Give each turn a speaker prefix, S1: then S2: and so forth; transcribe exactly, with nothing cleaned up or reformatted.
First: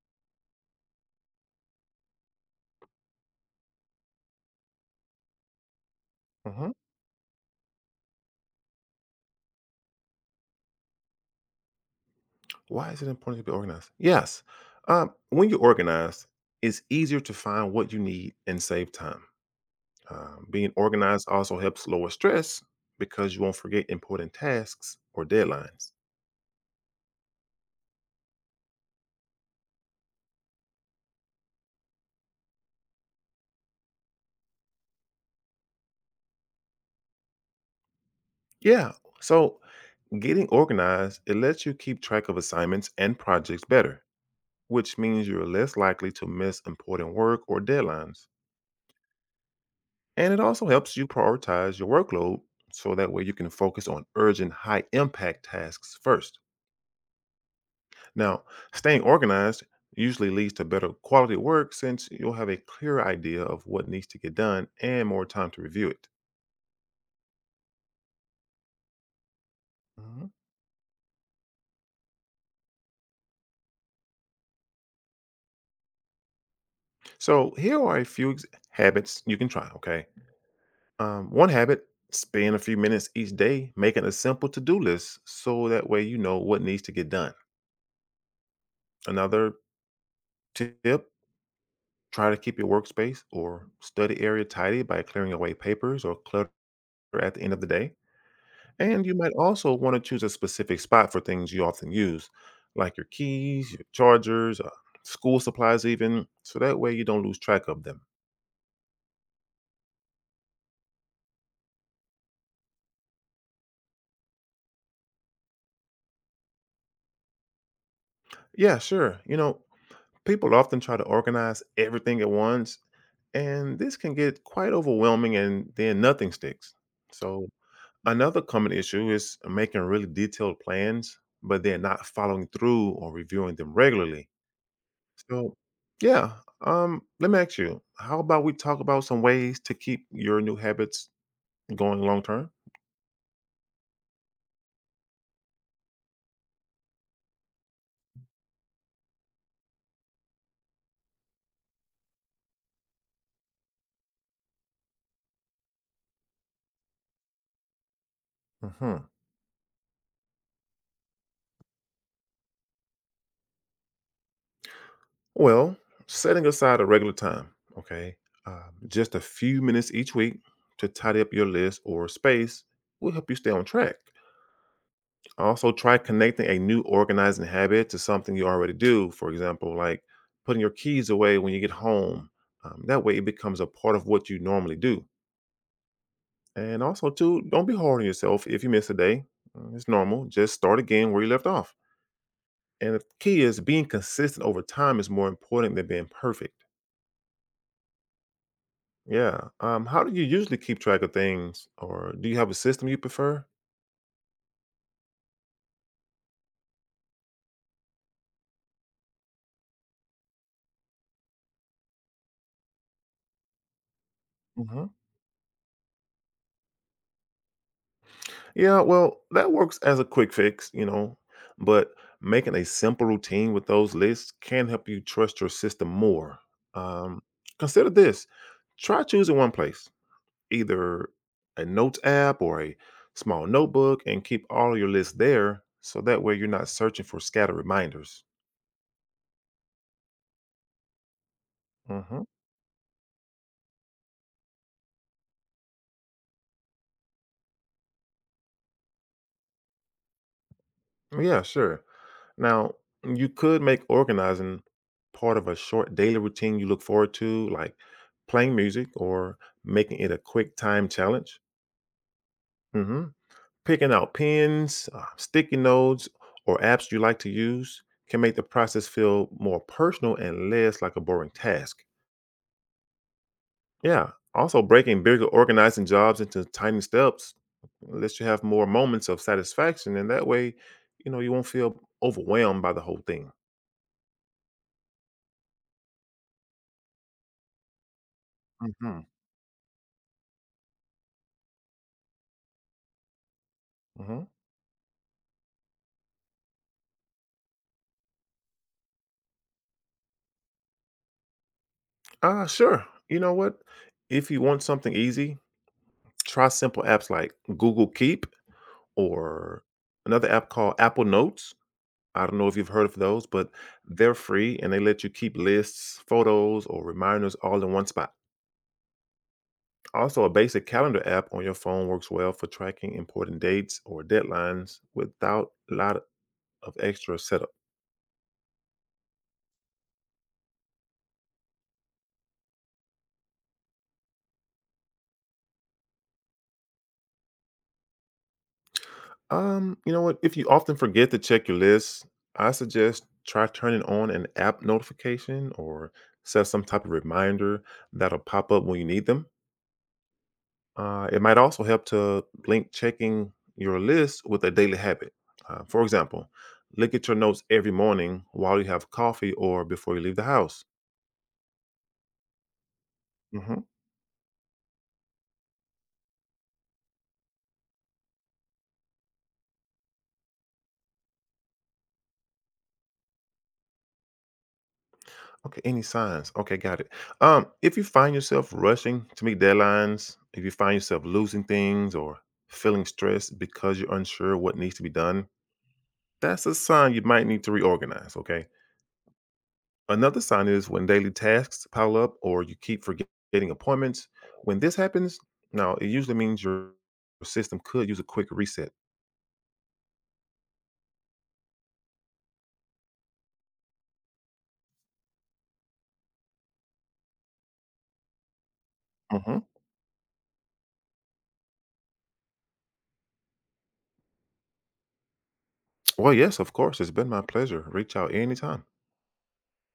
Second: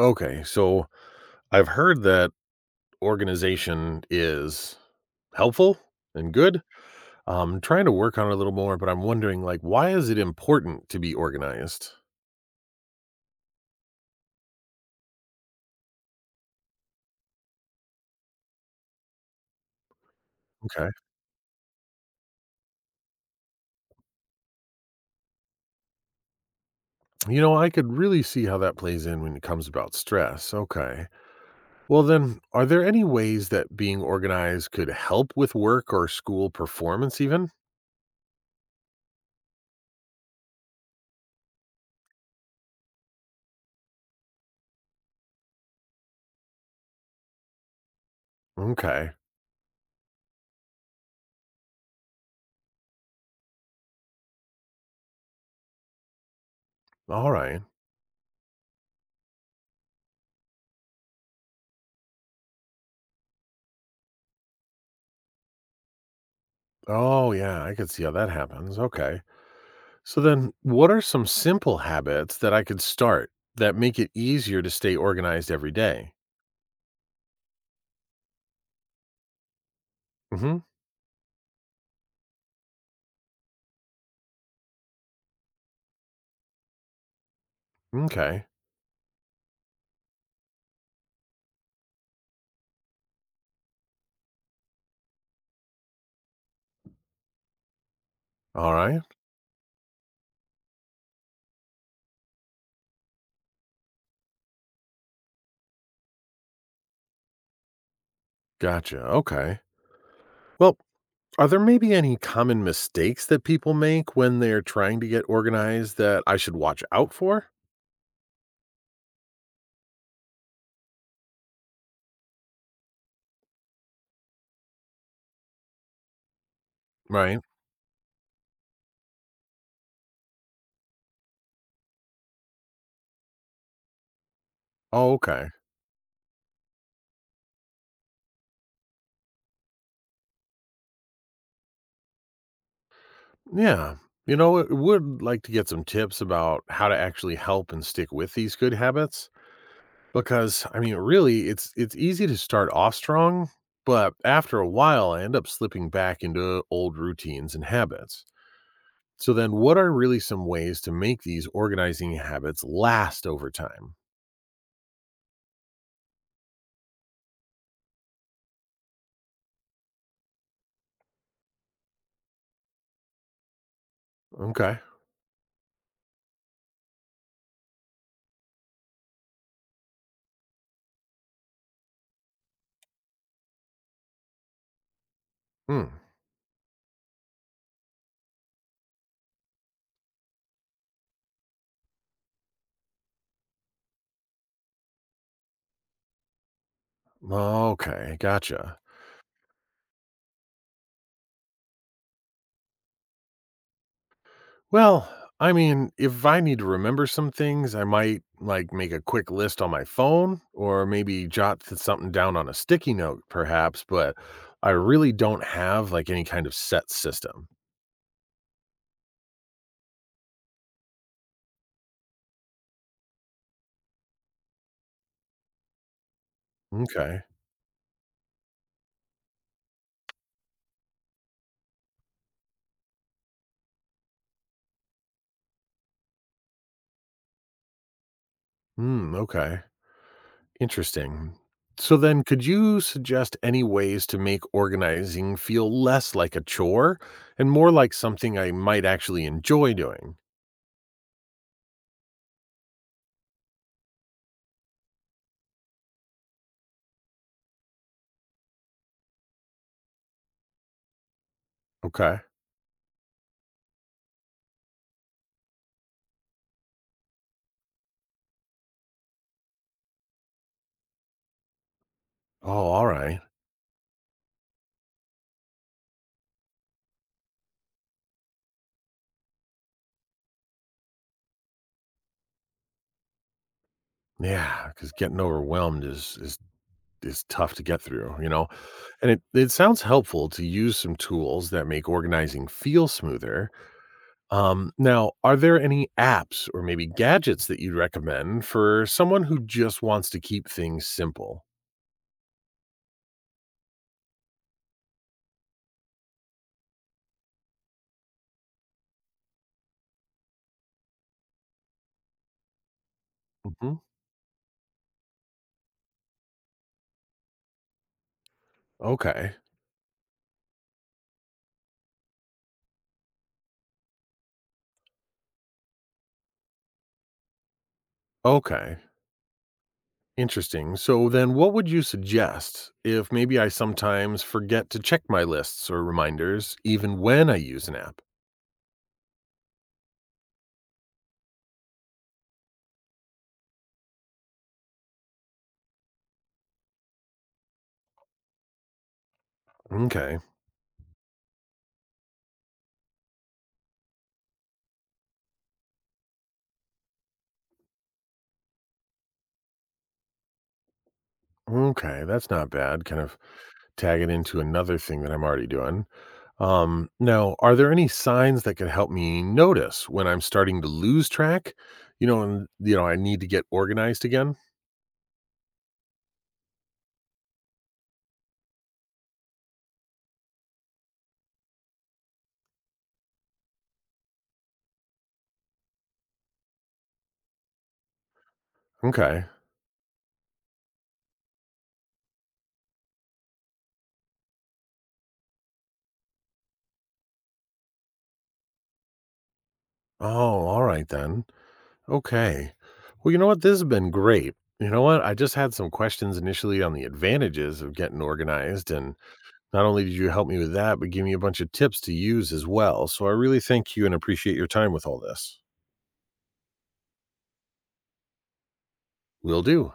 S1: Okay, so I've heard that organization is helpful and good.
S2: Hmm.
S1: Um, I'm trying to work on it a little more, but I'm wondering like why is it important to be organized?
S2: Why is it important to be organized? Yes. Um, when you organize, it's easier to find what you need and save time. Um, being
S1: Okay.
S2: organized also helps lower stress because you won't forget important tasks or deadlines.
S1: You know, I could really see how that plays in when it comes about stress. Okay. Well, then, are there any ways that being organized could help with work or school performance even?
S2: Yeah. So, getting organized, it lets you keep track of assignments and projects better, which means you're less likely to miss important work or deadlines.
S1: Okay.
S2: And it also helps you prioritize your workload so that way you can focus on urgent, high impact tasks first.
S1: All right.
S2: Now, staying organized usually leads to better quality work since you'll have a clearer idea of what needs to get done and more time to review it.
S1: Oh, yeah, I could see how that happens. Okay. So
S2: Mhm.
S1: then, what are some simple habits that I could start that make it easier to stay organized every day?
S2: So, here are a few ex- habits you can try, okay?
S1: Mm-hmm.
S2: Um, one habit: spend a few minutes each day making a simple to do list so that way you know what needs to get done.
S1: Okay.
S2: Another tip: try to keep your workspace or study area tidy by clearing away papers or clutter at the end of the day.
S1: All right.
S2: And you might also want to choose a specific spot for things you often use, like your keys, your chargers, uh, school supplies, even, so that way you don't lose track of them.
S1: Gotcha. Okay. Well, are there maybe any common mistakes that people make when they're trying to get organized that I should watch out for?
S2: Yeah, sure. You know, people often try to organize everything at once, and this can get quite overwhelming, and then nothing sticks.
S1: Right.
S2: So, another common issue is making really detailed plans, but then not following through or reviewing them regularly.
S1: Oh, okay.
S2: So, yeah, um, let me ask you, how about we talk about some ways to keep your new habits going long term?
S1: Yeah. You know, I would like to get some tips about how to actually help and stick with these good habits. Because, I mean, really, it's it's easy to start off strong, but after a while, I end up slipping back into old routines and habits.
S2: Hmm.
S1: So then, what are really some ways to make these organizing habits last over time?
S2: Well, setting aside a regular time, okay, uh, just a few minutes each week to tidy up your list or space will help you stay on track.
S1: Okay.
S2: Also, try connecting a new organizing habit to something you already do. For example, like putting your keys away when you get home. Um, that way, it becomes a part of what you normally do.
S1: Hmm.
S2: And also, too, don't be hard on yourself if you miss a day. Uh, It's normal. Just start again where you left off. And the key is being consistent over time is more important than being perfect.
S1: Okay. Gotcha.
S2: Yeah. Um, how do you usually keep track of things, or do you have a system you prefer?
S1: Well, I mean, if I need to remember some things, I might like make a quick list on my phone or maybe jot th- something down on a sticky note, perhaps, but I
S2: Mhm.
S1: really don't have like any kind of set system.
S2: Yeah, well, that works as a quick fix, you know, but making a simple routine with those lists can help you trust your system more. Um,
S1: Okay.
S2: Consider this: try choosing one place, either a notes app or a small notebook, and keep all your lists there so that way you're not searching for scattered reminders.
S1: Mm, okay. Interesting. So then
S2: Mhm.
S1: could you suggest any ways to make organizing feel less like a chore and more like something I might actually enjoy doing?
S2: Yeah, sure. Now, you could make organizing part of a short daily routine you look forward to, like playing music or making it a quick time challenge.
S1: Okay.
S2: Hmm. Picking out pens, uh, sticky notes, or apps you like to use can make the process feel more personal and less like a boring task.
S1: Oh, all right.
S2: Yeah. Also, breaking bigger organizing jobs into tiny steps lets you have more moments of satisfaction, and that way, you know, you won't feel overwhelmed by the whole thing.
S1: Yeah, cuz getting overwhelmed is is is tough to get through, you know.
S2: Mhm.
S1: And it it sounds helpful to use some tools that make organizing feel smoother.
S2: Mhm.
S1: Um now, are there any apps or maybe gadgets that you'd recommend for someone who just wants to keep things simple?
S2: Ah, sure. You know what? If you want something easy, try simple apps like Google Keep or another app called Apple Notes. I don't know if you've heard of those, but
S1: Mhm.
S2: they're free and they let you keep lists, photos, or reminders all in one spot.
S1: Okay.
S2: Also, a basic calendar app on your phone works well for tracking important dates or deadlines without a lot of extra setup.
S1: Okay. Interesting. So then what would you suggest if maybe I sometimes forget to check my lists or reminders even when I use an app?
S2: Um, you know what? If you often forget to check your list, I suggest try turning on an app notification or set some type of reminder that'll pop up when you need them.
S1: Okay.
S2: Uh, it might also help to link checking your list with a daily habit. Uh, for example, look at your notes every morning while you have coffee or before you leave the house.
S1: Okay, that's not bad. Kind of
S2: Mhm.
S1: tag it into another thing that I'm already doing. Um, now, are there any signs that could help me notice when I'm starting to lose track? You know, and you know, I need to get organized again?
S2: Okay, any signs? Okay, got it. Um, if you find yourself rushing to meet deadlines, if you find yourself losing things or feeling stressed because you're unsure what needs to be done, that's a sign you might need to reorganize, okay?
S1: Okay.
S2: Another sign is when daily tasks pile up or you keep forgetting appointments. When this happens, now it usually means your system could use a quick reset.
S1: Oh, all right then. Okay. Well, you know what? This has been great. You know what? I just had some questions initially on the advantages of getting organized. And
S2: Hmm.
S1: not only did you help me with that, but give me a bunch of tips to use as well. So I really thank you and appreciate your time with all this.
S2: Well, yes, of course. It's been my pleasure. Reach out anytime.
S1: Will do.